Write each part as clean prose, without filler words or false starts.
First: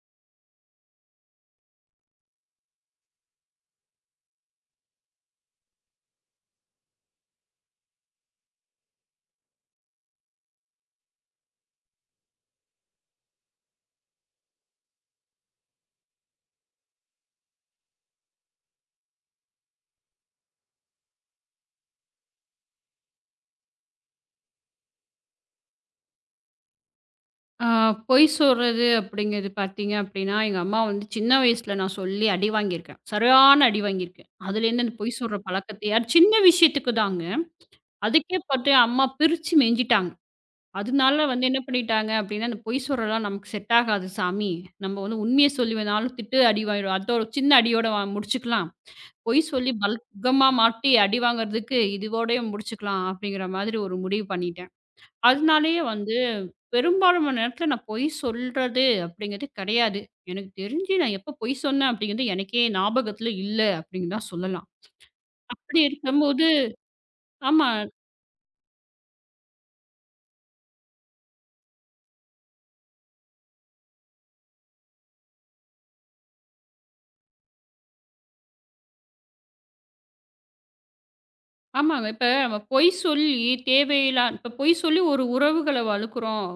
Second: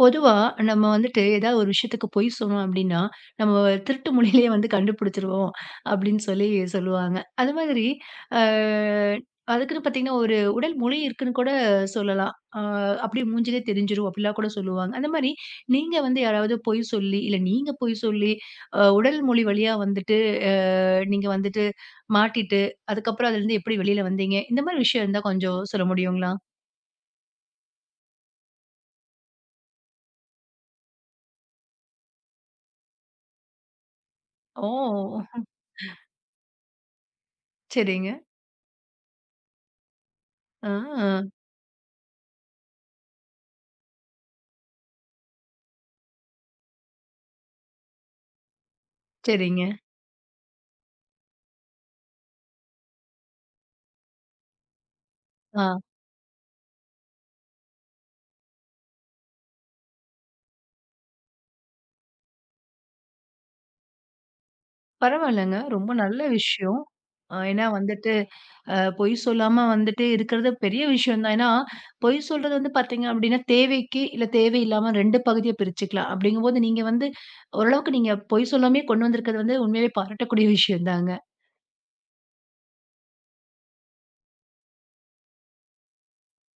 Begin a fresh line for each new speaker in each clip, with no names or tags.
பொதுவா நம்ம வந்துட்டு ஏதாவது ஒரு விஷயத்துக்கு பொய் சொன்னோம் அப்படின்னா, நம்ம திருட்டு மொழியிலேயே வந்து கண்டுபிடிச்சுருவோம் அப்படின்னு சொல்லி சொல்லுவாங்க. அது மாதிரி அ அதுக்குன்னு பார்த்தீங்கன்னா, ஒரு உடல் மொழி இருக்குன்னு கூட சொல்லலாம். அ அப்படியே மூஞ்சிலே தெரிஞ்சிரும் அப்படிலாம் கூட சொல்லுவாங்க. அந்த மாரி நீங்க வந்து யாராவது பொய் சொல்லி, இல்ல நீங்க பொய் சொல்லி உடல் மொழி வழியா வந்துட்டு அ நீங்க வந்துட்டு மாட்டிட்டு, அதுக்கப்புறம் அதுலேருந்து எப்படி வெளியில வந்தீங்க? இந்த மாரி விஷயம் இருந்தா கொஞ்சம் சொல்ல முடியுங்களா?
ஆ, பொய் சொல்றது அப்படிங்கிறது பார்த்தீங்க அப்படின்னா, எங்க அம்மா வந்து சின்ன வயசுல நான் சொல்லி அடி வாங்கியிருக்கேன். சரியான அடி வாங்கியிருக்கேன்.
ஓ!
அதுலேருந்து அந்த பொய் சொல்ற பழக்கத்தை யார் சின்ன விஷயத்துக்கு தாங்க.
சரிங்க.
அதுக்கே பார்த்து அம்மா பிரிச்சு மேய்ஞ்சிட்டாங்க.
ஆ,
அதனால வந்து என்ன பண்ணிட்டாங்க அப்படின்னா, "அந்த பொய் சொல்றலாம் நமக்கு செட் ஆகாது சாமி. நம்ம வந்து உண்மைய சொல்லி வேணாலும் திட்டு அடி வாங்கிடுவோம். அதோட ஒரு சின்ன அடியோட வ முடிச்சுக்கலாம். பொய்
சரிங்க.
சொல்லி பல்கமா மாட்டி அடி வாங்குறதுக்கு இதுவோடயே முடிச்சுக்கலாம்." அப்படிங்கிற மாதிரி ஒரு முடிவு பண்ணிட்டேன்.
ஆ.
அதனாலேயே வந்து பெரும்பாலான நேரத்துல நான் பொய் சொல்றது அப்படிங்கிறது கிடையாது. எனக்கு தெரிஞ்சு நான் எப்ப பொய் சொன்னேன் அப்படிங்கிறது எனக்கே ஞாபகத்துல இல்ல அப்படின்னு தான் சொல்லலாம்.
பரவாயில்லங்க.
அப்படி
ரொம்ப நல்ல
இருக்கும்போது
விஷயம். ஏன்னா
ஆமா,
வந்துட்டு, பொய் சொல்லாம வந்துட்டு இருக்கிறது பெரிய விஷயம் தான். ஏன்னா, பொய் சொல்றது வந்து பார்த்தீங்க அப்டின்னா, தேவைக்கு, இல்ல தேவையில்லாம 2 பகுதியா பிரிச்சுக்கலாம். அப்டிங்கும்போது நீங்க வந்து ஓரளவுக்கு நீங்க பொய் சொல்லாமயே கொண்டு வந்திருக்கிறது வந்து உண்மையிலே பாராட்டக்கூடிய விஷயம் தாங்க.
ஆமாங்க. இப்ப நம்ம பொய் சொல்லி தேவையில்லா இப்ப பொய் சொல்லி ஒரு உறவுகள வலுக்குறோம்,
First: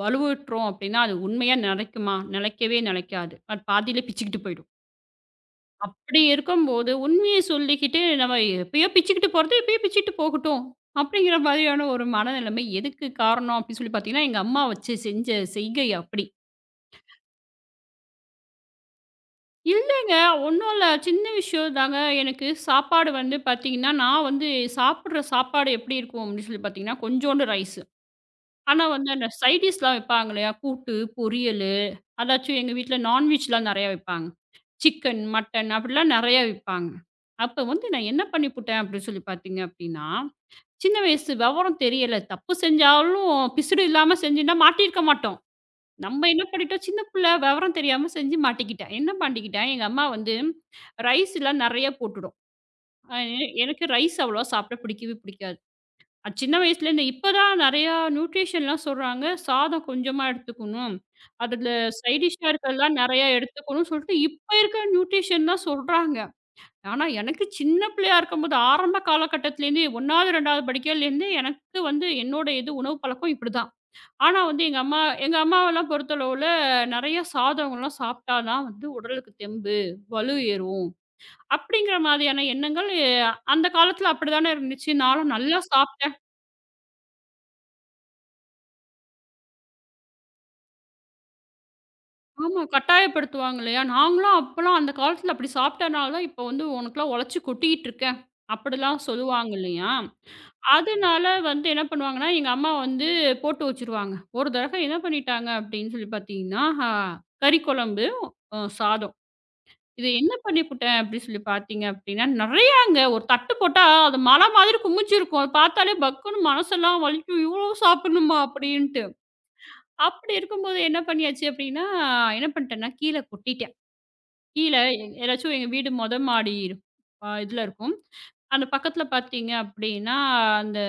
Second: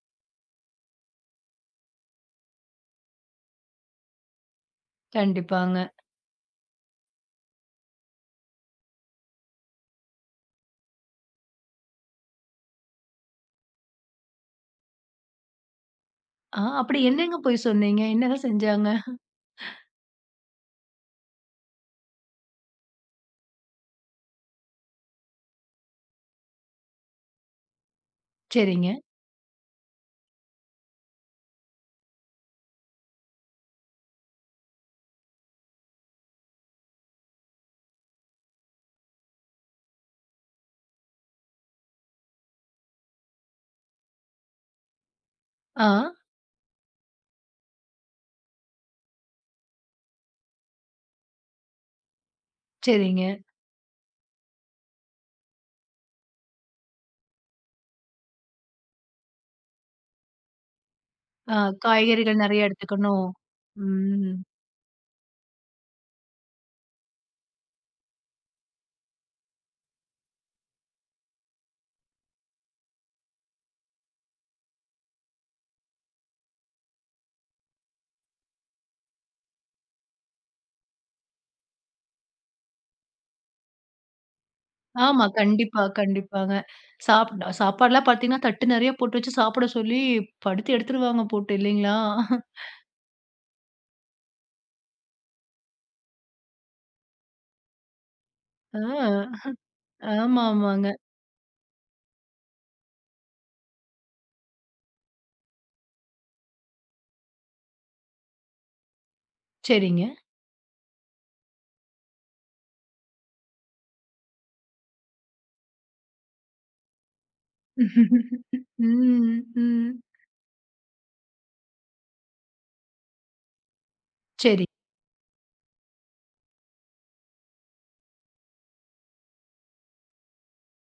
வலுவுட்றோம் அப்படின்னா அது உண்மையா நிலைக்குமா? நிலைக்கவே நிலைக்காது. அது பாதியிலே பிச்சுக்கிட்டு போயிடும்.
கண்டிப்பாங்க.
அப்படி இருக்கும்போது, உண்மைய சொல்லிக்கிட்டு நம்ம எப்பயோ பிச்சுக்கிட்டு போறது, எப்பயோ பிச்சுட்டு போகட்டும். அப்படிங்கிற மாதிரியான ஒரு மனநிலைமை எதுக்கு காரணம் அப்படின்னு சொல்லி பார்த்தீங்கன்னா, எங்க அம்மா வச்சு செஞ்ச செய்கை அப்படி.
ஆ அப்படி என்னங்க பொய் சொன்னீங்க? என்னதான் செஞ்சாங்க?
இல்லங்க, ஒண்ணும் இல்ல. சின்ன விஷயம் தாங்க. எனக்கு சாப்பாடு வந்து பார்த்தீங்கன்னா, நான் வந்து சாப்பிடுற சாப்பாடு எப்படி இருக்கும் அப்படின்னு சொல்லி பார்த்தீங்கன்னா, கொஞ்சோண்டு ரைஸு. ஆனா
சரிங்க.
வந்து அந்த சைட் டிஷ்லாம் வைப்பாங்க இல்லையா? கூட்டு, பொரியல் அதாச்சும் எங்க வீட்ல நான்வெஜ்லாம் நெறையா வைப்பாங்க. சிக்கன், மட்டன் அப்படிலாம் நெறையா விப்பாங்க. அப்ப வந்து நான் என்ன பண்ணிப்புட்டேன் அப்படின்னு சொல்லி பார்த்தீங்க அப்படின்னா, சின்ன வயசு விவரம் தெரியல. தப்பு செஞ்சாலும் பிசுடு இல்லாம செஞ்சிருந்தா மாட்டியிருக்க மாட்டோம்.
ஆ,
நம்ம என்ன பண்ணிட்டோம், சின்ன பிள்ளை விவரம் தெரியாம செஞ்சு மாட்டிக்கிட்டேன். என்ன பண்ணிக்கிட்டேன், எங்க அம்மா வந்து ரைஸ்லாம் நெறையா போட்டுடும். அ
சரிங்க.
எனக்கு ரைஸ் அவ்வளவா சாப்பிட பிடிக்கவே பிடிக்காது. அது சின்ன வயசுலேருந்து இப்பதான் நெறையா நியூட்ரிஷன்லாம் சொல்றாங்க. சாதம் கொஞ்சமா எடுத்துக்கணும்.
ஆ
அதுல சைட்
காய்கறிகள்
டிஷ்ஷா
நெறைய
இருக்கிறதெல்லாம்
எடுத்துக்கணும்.
நெறையா எடுத்துக்கணும்னு சொல்லிட்டு,
ம்.
இப்ப இருக்க நியூட்ரிஷன் தான் சொல்றாங்க. ஆனா எனக்கு சின்ன பிள்ளையா இருக்கும்போது ஆரம்ப காலகட்டத்திலேருந்தே 1வது, 2வது படிக்கையிலேருந்தே எனக்கு வந்து என்னோட இது உணவு பழக்கம் இப்படிதான். ஆனா வந்து எங்க அம்மாவெல்லாம் பொறுத்தளவுல நெறையா சாதம்லாம் சாப்பிட்டா தான் வந்து உடலுக்கு தெம்பு, வலு ஏறும். அப்படிங்கிற மாதிரியான எண்ணங்கள் அந்த காலத்துல அப்படிதானே இருந்துச்சு.
ஆமா.
நானும் நல்லா
கண்டிப்பா,
சாப்பிட்டேன்.
கண்டிப்பாங்க. சாப் சாப்பாடுலாம் பார்த்தீங்கன்னா, தட்டு நெறைய போட்டு வச்சு சாப்பிட சொல்லி படுத்து எடுத்துருவாங்க போட்டு இல்லைங்களா?
ஆமா. கட்டாயப்படுத்துவாங்க இல்லையா? நாங்களும் அப்பலாம் அந்த காலத்துல அப்படி சாப்பிட்டனால தான் இப்போ வந்து உனக்கெல்லாம் உழைச்சு கொட்டிக்கிட்டு இருக்க. அப்படிலாம்
ஆ,
சொல்லுவாங்க இல்லையா?
ஆமா, ஆமாங்க.
அதனால வந்து என்ன பண்ணுவாங்கன்னா, எங்க அம்மா வந்து போட்டு வச்சுருவாங்க. ஒரு தடவை என்ன பண்ணிட்டாங்க அப்படின்னு சொல்லி பார்த்தீங்கன்னா, ஆ கறி குழம்பு, சாதம்.
சரிங்க.
இது என்ன பண்ணிப்புட்டேன் அப்படின்னு சொல்லி பார்த்தீங்க அப்படின்னா, நெறையாங்க ஒரு தட்டு போட்டா அது மலை மாதிரி குமிச்சிருக்கும். அத பார்த்தாலே பக்குன்னு மனசெல்லாம் வலிக்கும். இவ்ளோ சாப்பிடணுமா அப்படின்ட்டு.
ம், ம்.
அப்படி இருக்கும்போது என்ன பண்ணியாச்சு அப்படின்னா, என்ன பண்ணிட்டேன்னா கீழ கொட்டிட்டேன்.
சரி.
கீழ ஏதாச்சும் எங்க வீடு மொத மாடி இதுல இருக்கும். அந்த பக்கத்துல பார்த்தீங்க அப்டின்னா, அந்த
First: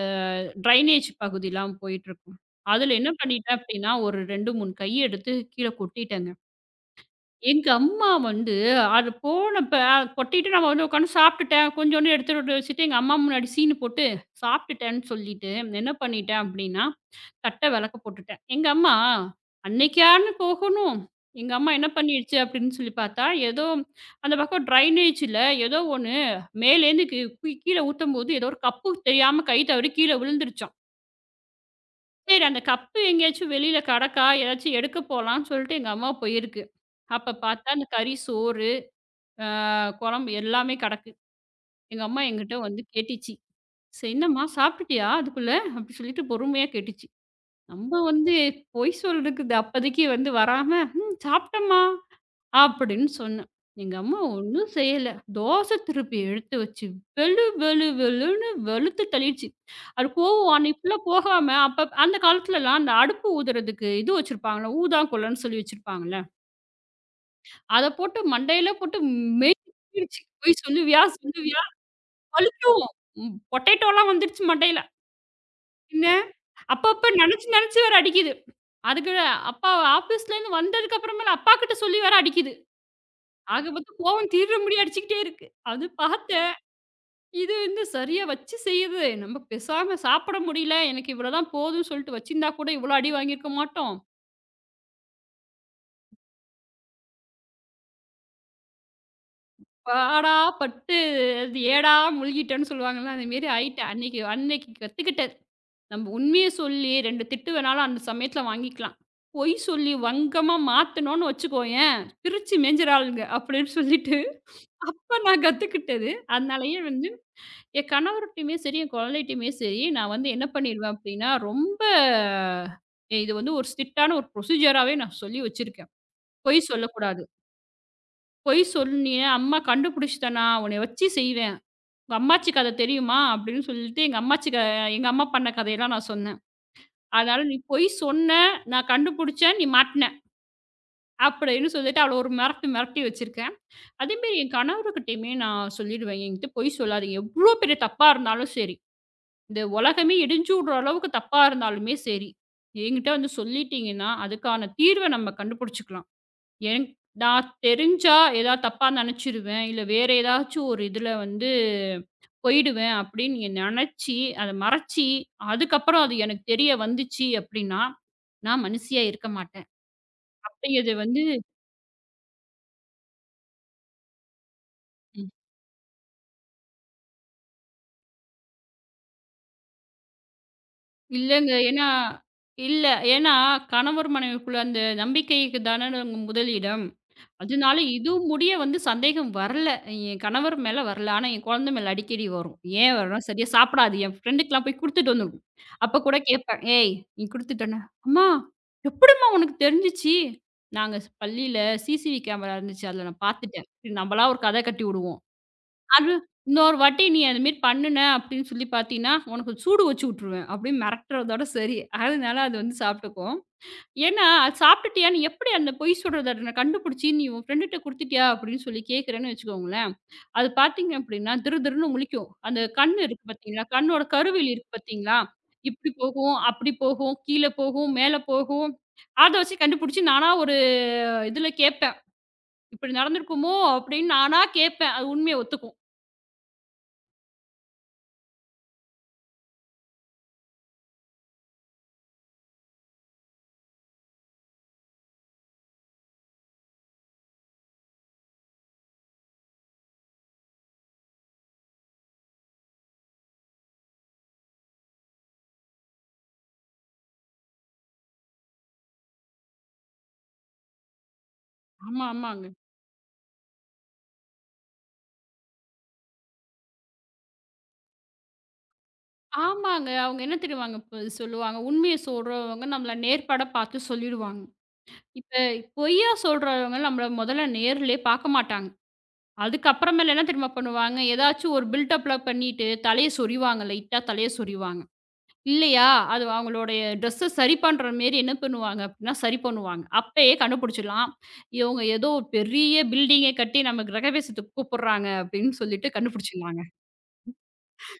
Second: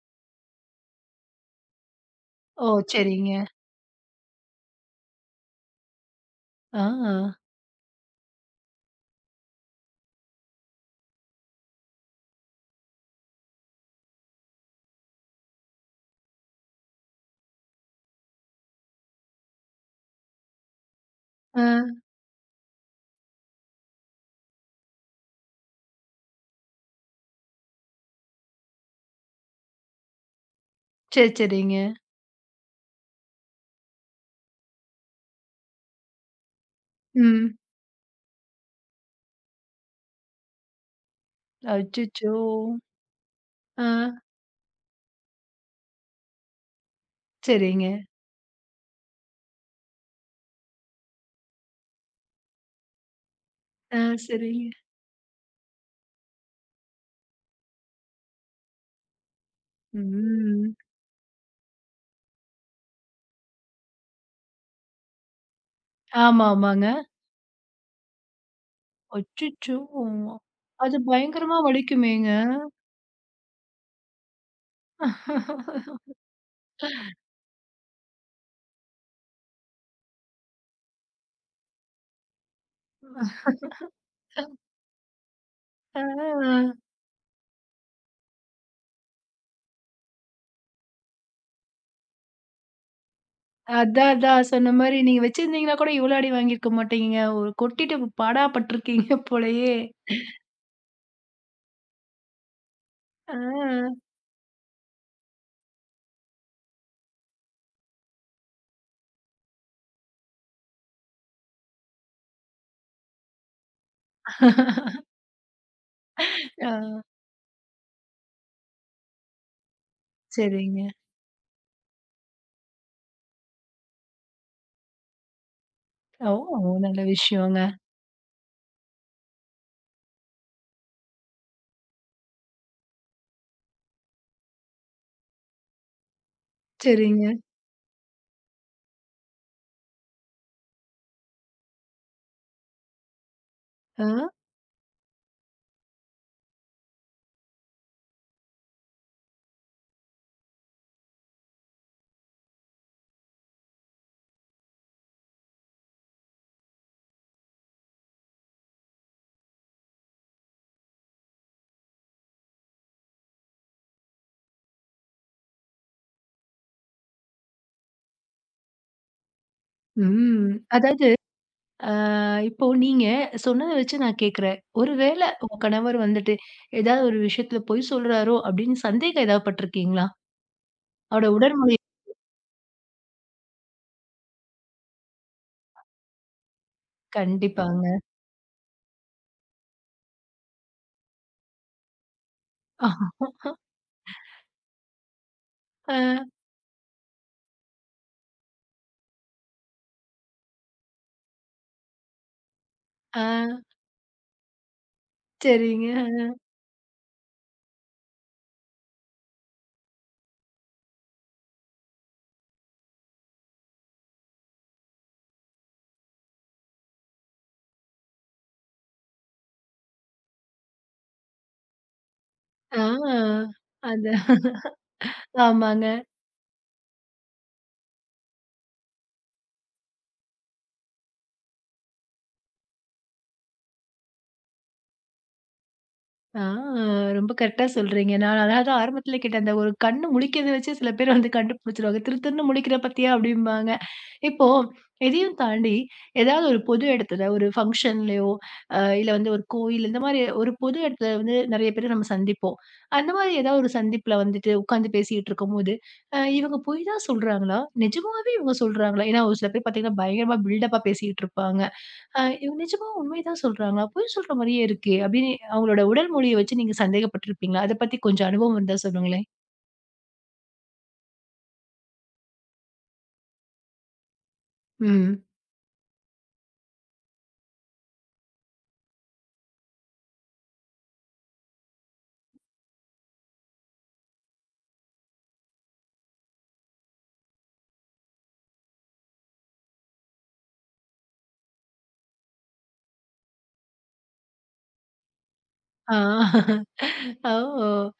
ட்ரைனேஜ் பகுதிலாம் போயிட்டுருக்கும்.
ஓ!
அதுல என்ன
சரிங்க.
பண்ணிட்டேன் அப்டின்னா, ஒரு 2, 3 கை எடுத்து கீழ கொட்டிட்டேங்க.
ஆ,
எங்க அம்மா வந்து அது போனப்ப கொட்டிட்டு நம்ம வந்து உட்காந்து சாப்பிட்டுட்டேன். கொஞ்சோண்டு எடுத்துட்டு வச்சுட்டு எங்க அம்மா முன்னாடி சீனு போட்டு சாப்பிட்டுட்டேன்னு சொல்லிட்டு என்ன பண்ணிட்டேன் அப்டின்னா தட்ட விளக்க போட்டுட்டேன். எங்க அம்மா, அன்னைக்கான்னு போகணும். எங்க அம்மா
ஆ.
என்ன பண்ணிடுச்சு அப்படின்னு சொல்லி பார்த்தா, ஏதோ அந்த பக்கம் ட்ரைனேஜ்ல ஏதோ ஒண்ணு மேலேருந்து கீ கீ கீழ ஊத்தும்போது ஏதோ ஒரு கப்பு தெரியாம கை தவறி கீழ விழுந்துருச்சாம்.
சரி, சரிங்க.
சரி அந்த கப்பு எங்கேயாச்சும் வெளியில கடக்கா, ஏதாச்சும் எடுக்க போலான்னு சொல்லிட்டு எங்க அம்மா போயிருக்கு. அப்ப
ம்.
பார்த்தா அந்த கறி சோறு, ஆ குழம்பு எல்லாமே கடக்கு. எங்க அம்மா
அச்சச்சோ!
என்கிட்ட வந்து கேட்டுச்சு.
ஆ,
சரி என்னம்மா சாப்பிட்டுட்டியா அதுக்குள்ள? அப்படி சொல்லிட்டு பொறுமையா கேட்டுச்சு.
சரிங்க.
நம்ம வந்து பொய் சொல்றதுக்கு இது அப்போதைக்கு வந்து வராம, "ம் சாப்பிட்டம்மா" அப்படின்னு சொன்னேன். எங்க
ஆ,
அம்மா ஒண்ணும்
சரிங்க.
செய்யல. தோசை திருப்பி எடுத்து வச்சு வெளு வெளு வெளுன்னு வெளுத்து தள்ளிடுச்சு. அது கோவம்
ம்.
அன்னைக்கு ஃபுல்லா போகாம அப்ப அந்த காலத்துலலாம் அந்த அடுப்பு ஊதுறதுக்கு இது வச்சிருப்பாங்கல்ல, ஊதாங்குழல்ன்னு சொல்லி வச்சிருப்பாங்கல்ல,
ஆமா, ஆமாங்க.
அத போட்டு மண்டையில போட்டு
அச்சச்சோ!
மெய்த்துருச்சு. "பொய்
அது
சொல்லுவியா?
பயங்கரமா
சொல்லுவியா?"
வலிக்குமேங்க.
வலிக்கும். பொட்டேட்டோலாம் வந்துருச்சு மண்டையில. என்ன அப்பப்ப நெனச்சு நெனச்சு வேற அடிக்குது. அதுக்கு அப்பா ஆஃபீஸ்லேருந்து வந்ததுக்கு அப்புறமேல அப்பாகிட்ட சொல்லி வேற அடிக்குது. ஆக மொத்தம் கோவம் தீர்ற முடிய அடிச்சுக்கிட்டே இருக்கு. அது
ஆ.
பார்த்தேன். இது வந்து சரியா வச்சு செய்யுது. நம்ம பேசாம சாப்பிட முடியல. எனக்கு இவ்வளோதான் போதும்னு சொல்லிட்டு வச்சிருந்தா கூட இவ்வளோ அடி வாங்கியிருக்க மாட்டோம்.
அதான், அதான் சொன்ன மாரி நீங்க வச்சிருந்தீங்கன்னா கூட இவ்ளோ அடி வாங்கியிருக்க மாட்டீங்கங்க. ஒரு கொட்டிட்டு பாடா பட்டுருக்கீங்க போலயே!
பாடா பட்டு அது ஏடா முழுகிட்டேன்னு சொல்லுவாங்கல்ல. அந்த
ஆ,
மாரி ஆயிட்டேன். அன்னைக்கு அன்னைக்கு கத்துக்கிட்டேன். நம்ம உண்மைய சொல்லி 2 திட்டு வேணாலும் அந்த சமயத்தில வாங்கிக்கலாம். பொய் சொல்லி வங்கமா மாத்துனோம்னு வச்சுக்கோயேன், பிரிச்சு மேய்ஞ்சுறாளுங்க அப்படின்னு சொல்லிட்டு. அப்ப நான் கத்துக்கிட்டது.
ஆ
அதனாலயே வந்து என் கணவர்ட்டயுமே சரி, என் குழந்தைட்டயுமே சரி, நான் வந்து என்ன
சரிங்க.
பண்ணிருவேன் அப்டின்னா, ரொம்ப இது வந்து ஒரு ஸ்ட்ரிக்ட்டான ஒரு ப்ரொசீஜராவே நான் சொல்லி வச்சிருக்கேன்.
ஓ! ஓ,
பொய்
நல்ல
சொல்லக்கூடாது.
விஷயங்க.
பொய் சொன்னியே அம்மா கண்டுபிடிச்சுட்டனா, உன்னைய வச்சு செய்வேன். உங்க அம்மாச்சி கத தெரியுமா? அப்படின்னு சொல்லிட்டு எங்க அம்மா பண்ண கதையெல்லாம் நான் சொன்னேன்.
சரிங்க.
அதனால நீ பொய் சொன்ன, நான் கண்டுபிடிச்சேன், நீ மாட்ன. அப்படின்னு சொல்லிட்டு அவள ஒரு மிரட்டு மிரட்டி வச்சிருக்கேன்.
ஆ,
அதேமாரி என் கணவர்கிட்டயுமே நான் சொல்லிடுவேன். என்கிட்ட பொய் சொல்லாதீங்க. எவ்ளோ பெரிய தப்பா இருந்தாலும் சரி. இந்த உலகமே இடிஞ்சு விடுற அளவுக்கு தப்பா இருந்தாலுமே சரி. என்கிட்ட வந்து சொல்லிட்டீங்கன்னா, அதுக்கான தீர்வ நம்ம கண்டுபிடிச்சுக்கலாம். என் நான் தெரிஞ்சா ஏதாவது தப்பா நினைச்சிருவேன். இல்ல வேற ஏதாச்சும் ஒரு இதுல வந்து போயிடுவேன் அப்படின்னு நீங்க நினைச்சு, அத மறைச்சு, அதுக்கப்புறம் அது எனக்கு தெரிய வந்துச்சு அப்படின்னா, நான் மனுஷியா இருக்க மாட்டேன்.
ம்.
அப்படிங்கிறது
அதாவது
வந்து
இப்போ நீங்க சொன்னத வச்சு நான் கேட்கிறேன். ஒரு வேள உங்க கணவர் வந்துட்டு, ஏதாவது ஒரு விஷயத்துல பொய் சொல்றாரோ! அப்படின்னு சந்தேகம் ஏதாவது பட்டுருக்கீங்களா? அவரோட
இல்லங்க.
உடல்மொழி
ஏன்னா இல்ல. ஏன்னா கணவர் மனைவிக்குள்ள அந்த நம்பிக்கைக்கு தானங்க முதல் இடம். அதனால
கண்டிப்பாங்க.
இது முடிய வந்து சந்தேகம் வரல. என் கணவர் மேல வரல. ஆனா என் குழந்தை மேல அடிக்கடி வரும். ஏன் வரும்னா, சரியா சாப்பிடாது. என் ஃப்ரெண்டுக்குலாம் போய் குடுத்துட்டு வந்துருக்கும். அப்ப கூட
ஆ,
கேட்பேன். "ஏய்! நீ குடுத்துட்டனா?" "அம்மா! எப்படிம்மா உனக்கு தெரிஞ்சுச்சு?" "நாங்க பள்ளியில சிசிவி கேமரா இருந்துச்சு. அதுல
ஆ
நான் பார்த்துட்டேன்." சரி நம்மளா ஒரு கதை கட்டி விடுவோம்.
சரிங்க.
அது இன்னொரு வாட்டி நீ அது மாரி பண்ணுன அப்படின்னு சொல்லி பார்த்தீன்னா, உனக்கு சூடு வச்சு விட்டுருவேன் அப்படின்னு மிரட்டுறதோட சரி. அதனால அது வந்து சாப்பிட்டுக்கும். ஏன்னா, அது சாப்பிட்டுட்டியா நீ எப்படி அந்த பொய் சொல்றத நான் கண்டுபிடிச்சு நீ உன் ஃப்ரெண்டுட்ட குடுத்துட்டியா அப்படின்னு சொல்லி கேட்கிறேன்னு வச்சுக்கோங்களேன், அது பார்த்தீங்க அப்படின்னா திரு திருன்னு முழிக்கும். அந்த கண் இருக்கு
ஆ.
பார்த்தீங்களா, கண்ணோட
அதான்.
கருவில் இருக்கு பார்த்தீங்களா,
ஆமாங்க.
இப்படி போகும், அப்படி போகும், கீழ போகும், மேல போகும். அத வச்சு கண்டுபிடிச்சு நானா ஒரு இதுல கேட்பேன். இப்படி நடந்திருக்குமோ அப்படின்னு நானா கேட்பேன். அது உண்மைய ஒத்துக்கும்.
ஆ ரொம்ப கரெக்ட்டா சொல்றீங்க. நான் அதாவது ஆரம்பத்தில கேட்டேன். அந்த ஒரு கண்ணு முழிக்கிறத வச்சு சில பேர் வந்து கண்டுபிடிச்சுருவாங்க. "திரு திருன்னு முழிக்கிற பாத்தியா?" அப்படிம்பாங்க. இப்போ இதையும் தாண்டி ஏதாவது ஒரு பொது இடத்துல, ஒரு ஃபங்ஷன்லயோ, இல்ல வந்து ஒரு கோயில் இந்த மாரி ஒரு பொது இடத்துல வந்து நெறைய பேர நம்ம சந்திப்போம். அந்த மாரி ஏதாவது ஒரு சந்திப்புல வந்துட்டு உட்கார்ந்து பேசிட்டு இருக்கும்போது, இவங்க பொய் தான் சொல்றாங்களா? நிஜமாவே இவங்க சொல்றாங்களா? ஏன்னா ஒரு சில பேர் பாத்தீங்கன்னா, பயங்கரமா பில்டப்பா பேசிட்டு இருப்பாங்க.
ஆமா, ஆமாங்க.
இவங்க நிஜமா உண்மைதான் சொல்றாங்களா? பொய் சொல்ற மாரியே இருக்கே! அப்படின்னு அவங்களோட உடல் மொழிய வச்சு நீங்க சந்தேகப்பட்டுருப்பீங்களா? அத பத்தி கொஞ்சம் அனுபவம் இருந்தா சொல்லுங்களேன்?
ஆமாங்க. அவங்க என்ன தெரியுமாங்க இப்ப சொல்லுவாங்க, உண்மைய சொல்றவங்க நம்மள நேர்பட பார்த்து சொல்லிடுவாங்க.
ம்.
இப்ப பொய்யா சொல்றவங்க நம்மள முதல்ல நேர்லயே பார்க்க மாட்டாங்க. அதுக்கப்புறமேல என்ன தெரியுமா பண்ணுவாங்க, ஏதாச்சும் ஒரு பில்டப்ல பண்ணிட்டு தலைய சொறிவாங்க, லைட்டா தலைய சொறிவாங்க. இல்லையா, அது அவங்களுடைய ட்ரெஸ்ஸ சரி பண்ற மாரி என்ன பண்ணுவாங்க அப்படின்னா, சரி பண்ணுவாங்க. அப்பயே கண்டுபிடிச்சிடலாம். இவங்க ஏதோ ஒரு பெரிய பில்டிங்கே கட்டி நம்ம கிரகவேசத்துக்கு கூப்பிடுறாங்க அப்படின்னு சொல்லிட்டு
ஆ
கண்டுபிடிச்சிடலாங்க.
ஓ!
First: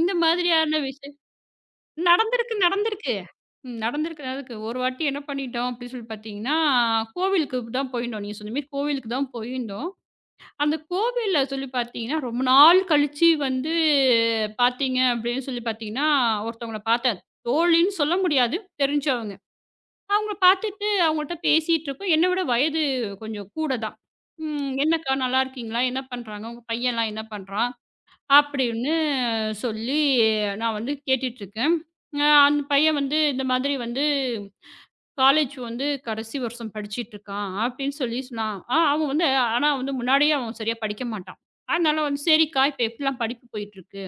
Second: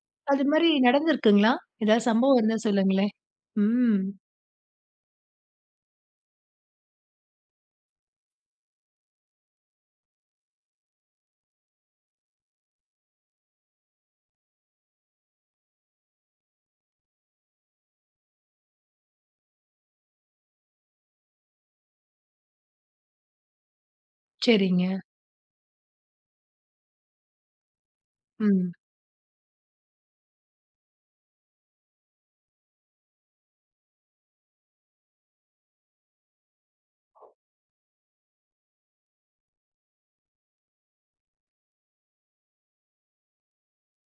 இந்த
அது மாரி
மாதிரியான விஷயம்
நடந்திருக்குங்களா? ஏதாவது சம்பவம்
நடந்திருக்கு
இருந்தா
நடந்திருக்கு.
சொல்லுங்களேன்?
ம்.
ம்.
நடந்திருக்கு. அதுக்கு ஒரு வாட்டி என்ன பண்ணிட்டோம் அப்படின்னு சொல்லி பார்த்தீங்கன்னா, கோவிலுக்கு தான் போயிருந்தோம். நீங்க சொன்ன மாரி கோவிலுக்கு தான் போயிருந்தோம். அந்த கோவில்ல சொல்லி பார்த்தீங்கன்னா, ரொம்ப நாள் கழிச்சு வந்து பார்த்தீங்க அப்படின்னு சொல்லி பார்த்தீங்கன்னா, ஒருத்தவங்கள பார்த்தேன். தோழின்னு சொல்ல முடியாது. தெரிஞ்சவங்க. அவங்கள பார்த்துட்டு அவங்கள்ட்ட பேசிட்டு இருக்கோம். என்ன விட வயது கொஞ்சம் கூட தான். ம்.
சரிங்க.
"என்னக்கா நல்லா இருக்கீங்களா? என்ன பண்றாங்க? உங்க பையன்லாம் என்ன பண்றான்?"
ம்.
அப்படின்னு சொல்லி நான் வந்து கேட்டுட்டு இருக்கேன். அந்த பையன் வந்து இந்த மாதிரி வந்து காலேஜ் வந்து கடைசி வருஷம் படிச்சிட்டுருக்கான் அப்படின்னு சொல்லி சொன்னான். ஆ அவன் வந்து ஆனா வந்து முன்னாடியே அவன் சரியா படிக்க மாட்டான். அதனால வந்து சரிக்கா இப்ப எப்படிலாம் படிப்பு போயிட்டுருக்கு?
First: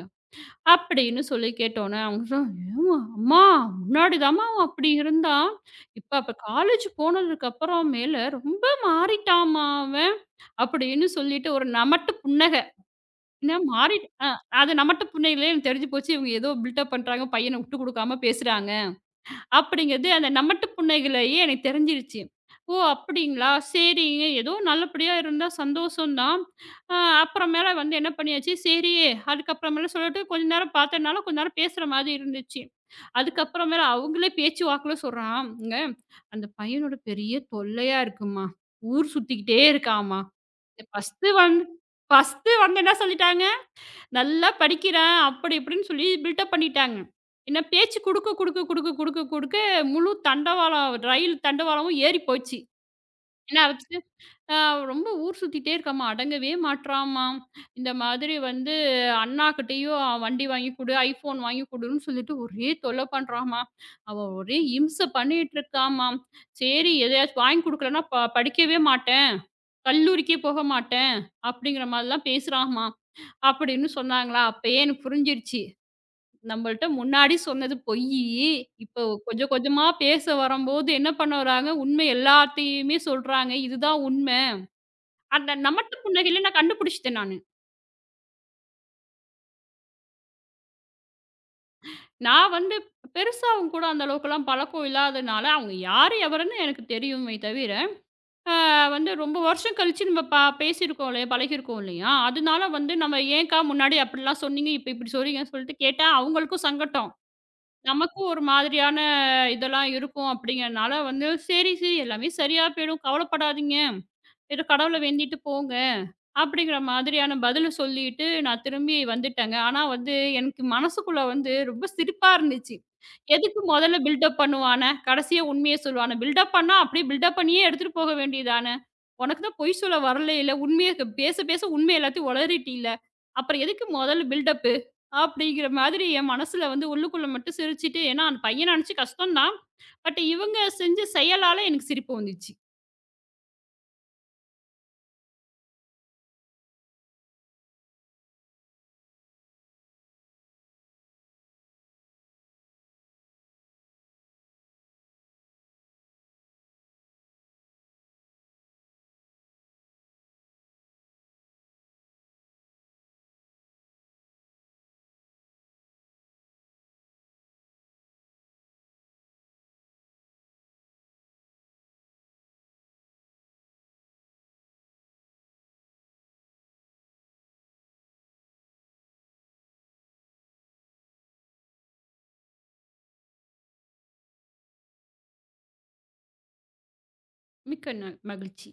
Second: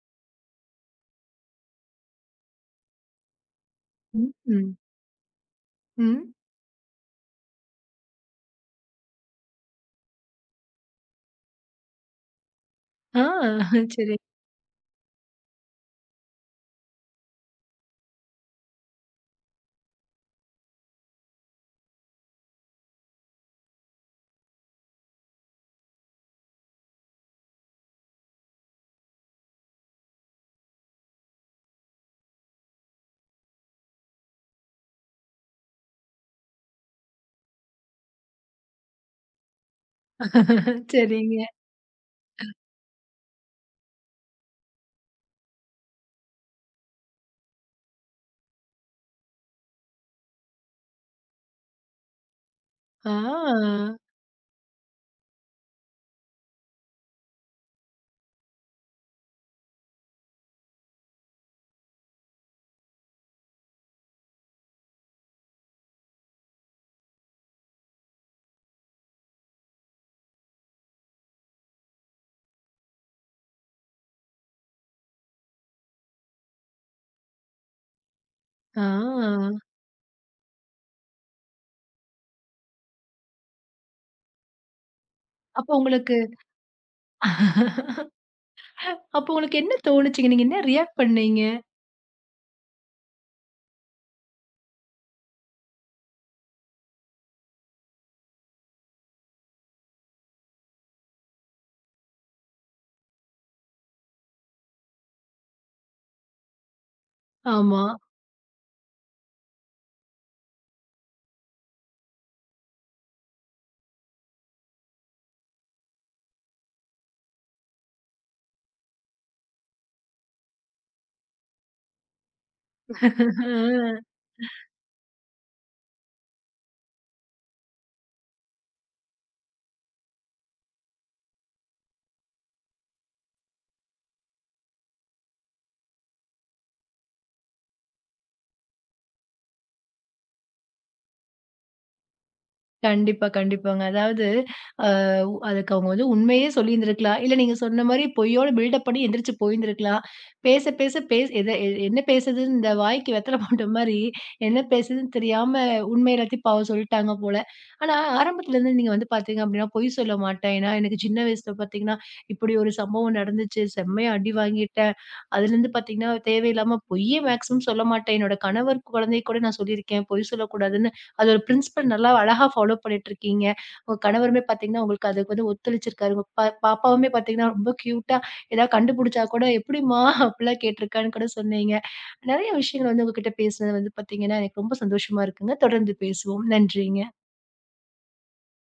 அப்படின்னு சொல்லி கேட்டோனே, அவங்க சொன்னாங்க, ஏம்மா அம்மா முன்னாடி
ம்,
தாம்மா அவன்
ம்,
அப்படி இருந்தான். இப்ப
ம்.
அப்ப காலேஜ் போனதுக்கு அப்புறம் மேல ரொம்ப மாறிட்டாம்மா அவன். அப்படின்னு சொல்லிட்டு ஒரு நமட்டு புன்னக.
ஆ
என்ன மாறிட்
சரி,
அ அது நமட்டு புன்னகையிலே எனக்கு தெரிஞ்சு போச்சு. இவங்க ஏதோ பில்டப் பண்றாங்க. பையன விட்டு குடுக்காம பேசுறாங்க. அப்படிங்கிறது அந்த நமட்டு புன்னகையிலேயே எனக்கு தெரிஞ்சிருச்சு. ஓ! அப்படிங்களா? சரிங்க. ஏதோ நல்லபடியா இருந்தா சந்தோஷம் தான். அ அப்புறமேல வந்து என்ன பண்ணியாச்சு, சரி அதுக்கப்புறமேல சொல்லிட்டு கொஞ்ச நேரம் பார்த்தனால கொஞ்ச நேரம் பேசுற மாதிரி இருந்துச்சு. அதுக்கப்புறமேல அவங்களே பேச்சு வாக்குல சொல்றாங்க, "அந்த பையனோட பெரிய தொல்லையா இருக்கும்மா. ஊர் சுத்திக்கிட்டே இருக்கான்ம்மா." ஃபர்ஸ்ட்டு
சரிங்க.
வந்து ஃபர்ஸ்ட்டு வந்து என்ன சொல்லிட்டாங்க நல்லா படிக்கிறேன். அப்படி இப்படின்னு சொல்லி பில்டப் பண்ணிட்டாங்க. என்ன பேச்சு குடுக்க குடுக்க குடுக்க குடுக்க குடுக்க முழு தண்டவாளம் ரயில் தண்டவாளமும் ஏறி போச்சு. என்ன
ஆ,
ஆச்சு, அ ரொம்ப ஊர் சுத்திட்டே இருக்காம்மா. அடங்கவே மாட்றாம்மா. இந்த மாதிரி வந்து அண்ணாகிட்டயும் வண்டி வாங்கி குடு, ஐஃபோன் வாங்கி குடுன்னு சொல்லிட்டு ஒரே தொல்ல பண்றாம்மா. அவ ஒரே இம்ச பண்ணிட்டு இருக்காம்மா. சரி எதையாச்சும் வாங்கி குடுக்கலன்னா படிக்கவே மாட்டேன். கல்லூரிக்கே போக மாட்டேன். அப்படிங்கிற மாதிரிலாம் பேசுறாம்மா. அப்படின்னு சொன்னாங்களா, அப்பயே எனக்கு புரிஞ்சிருச்சு. நம்மள்ட்ட முன்னாடி சொன்னது பொய்யி. இப்போ கொஞ்சம்
ஆ.
கொஞ்சமா பேச வரம்போது என்ன பண்ண வராங்க, உண்மை எல்லாத்தையுமே சொல்றாங்க. இதுதான் உண்மை. அந்த
அப்போ
நமட்டு
உங்களுக்கு
புன்னகையில நான் கண்டுபிடிச்சுட்டேன் நானு.
அப்போ உங்களுக்கு என்ன தோணுச்சுங்க? நீங்க என்ன ரியாக்ட் பண்ணீங்க?
நான் வந்து பெருசா அவங்க கூட அந்த அளவுக்குலாம் பழக்கம் இல்லாதனால, அவங்க யாரு எவருன்னு எனக்கு தெரியுமே தவிர, அ வந்து ரொம்ப வருஷம் கழிச்சு நம்ம பேசியிருக்கோம் இல்லையா, பழகியிருக்கோம் இல்லையா, அதனால வந்து நம்ம ஏன்க்கா முன்னாடி அப்படிலாம் சொன்னீங்க, இப்போ இப்படி சொல்றீங்கன்னு சொல்லிட்டு கேட்டா அவங்களுக்கும் சங்கடம்.
ஆமா.
நமக்கும் ஒரு மாதிரியான இதெல்லாம் இருக்கும் அப்படிங்கிறனால வந்து, "சரி, சரி எல்லாமே சரியா போயிடும். கவலைப்படாதீங்க. ஏதோ கடவுள வேண்டிட்டு போங்க." அப்படிங்கிற மாதிரியான பதில சொல்லிட்டு நான் திரும்பி வந்துட்டேங்க. ஆனா வந்து எனக்கு மனசுக்குள்ள வந்து ரொம்ப சிரிப்பா இருந்துச்சு.
அ
எதுக்கு மொதல்ல பில்டப் பண்ணுவானே? கடைசியா உண்மைய சொல்லுவானே? பில்டப் பண்ணா அப்படியே பில்டப் பண்ணியே எடுத்துட்டு போக வேண்டியதானே? உனக்கு தான் பொய் சொல்ல வரலைல்ல. உண்மைய பேச பேச உண்மை எல்லாத்தையும் உளறிட்டீல்ல. அப்புறம் எதுக்கு மொதல்ல பில்டப்பு? அப்படிங்கிற மாதிரி என் மனசுல வந்து உள்ளுக்குள்ள மட்டும் சிரிச்சுட்டு ஏன்னா அந்த பையன நெனச்சு கஷ்டம் தான். பட் இவங்க செஞ்ச செயலால எனக்கு சிரிப்பு வந்துச்சு.
கண்டிப்பா, கண்டிப்பாங்க. அதாவது அ அதுக்கு அவங்க வந்து உண்மையே சொல்லியிருந்திருக்கலாம். இல்ல நீங்க சொன்ன மாரி பொய்யோட பில்டப் பண்ணி எந்திரிச்சு போயிருந்திருக்கலாம். பேச, பேச பேச எத எ என்ன பேசுதுன்னு இந்த வாய்க்கு வெத்தல போட்ட மாரி, என்ன பேசுதுன்னு தெரியாம உண்மை எல்லாத்தையும் பாவம் சொல்லிட்டாங்க போல. ஆனா ஆரம்பத்துலருந்து நீங்க வந்து பார்த்தீங்க அப்டின்னா, பொய் சொல்ல மாட்டேன். ஏன்னா எனக்கு சின்ன வயசுல பார்த்தீங்கன்னா, இப்டி ஒரு சம்பவம் நடந்துச்சு. செம்மையா அடி வாங்கிட்டேன். அதுலருந்து பார்த்தீங்கன்னா, தேவையில்லாம பொய்யே மேக்ஸிமம் சொல்ல மாட்டேன். என்னோட கணவர் குழந்தை கூட நான் சொல்லியிருக்கேன். பொய் சொல்லக்கூடாதுன்னு. அது ஒரு பிரின்சிபல் நல்லா அழகா ஃபாலோ பண்ணிட்டுருக்கீங்க. உங்க கணவருமே பார்த்தீங்கன்னா, உங்களுக்கு அதுக்கு வந்து ஒத்துழைச்சிருக்காரு. உங்க பாப்பாவுமே பார்த்தீங்கன்னா, ரொம்ப கியூட்டா ஏதாவது கண்டுபிடிச்சா கூட, "எப்படிம்மா?" அப்படிலாம் கேட்டிருக்கான்னு கூட சொன்னீங்க. நெறைய விஷயங்கள் வந்து உங்ககிட்ட பேசினது வந்து பார்த்தீங்கன்னா, எனக்கு ரொம்ப சந்தோஷமா இருக்குங்க. தொடர்ந்து பேசுவோம். நன்றிங்க.
மிக்க மகிழ்ச்சி.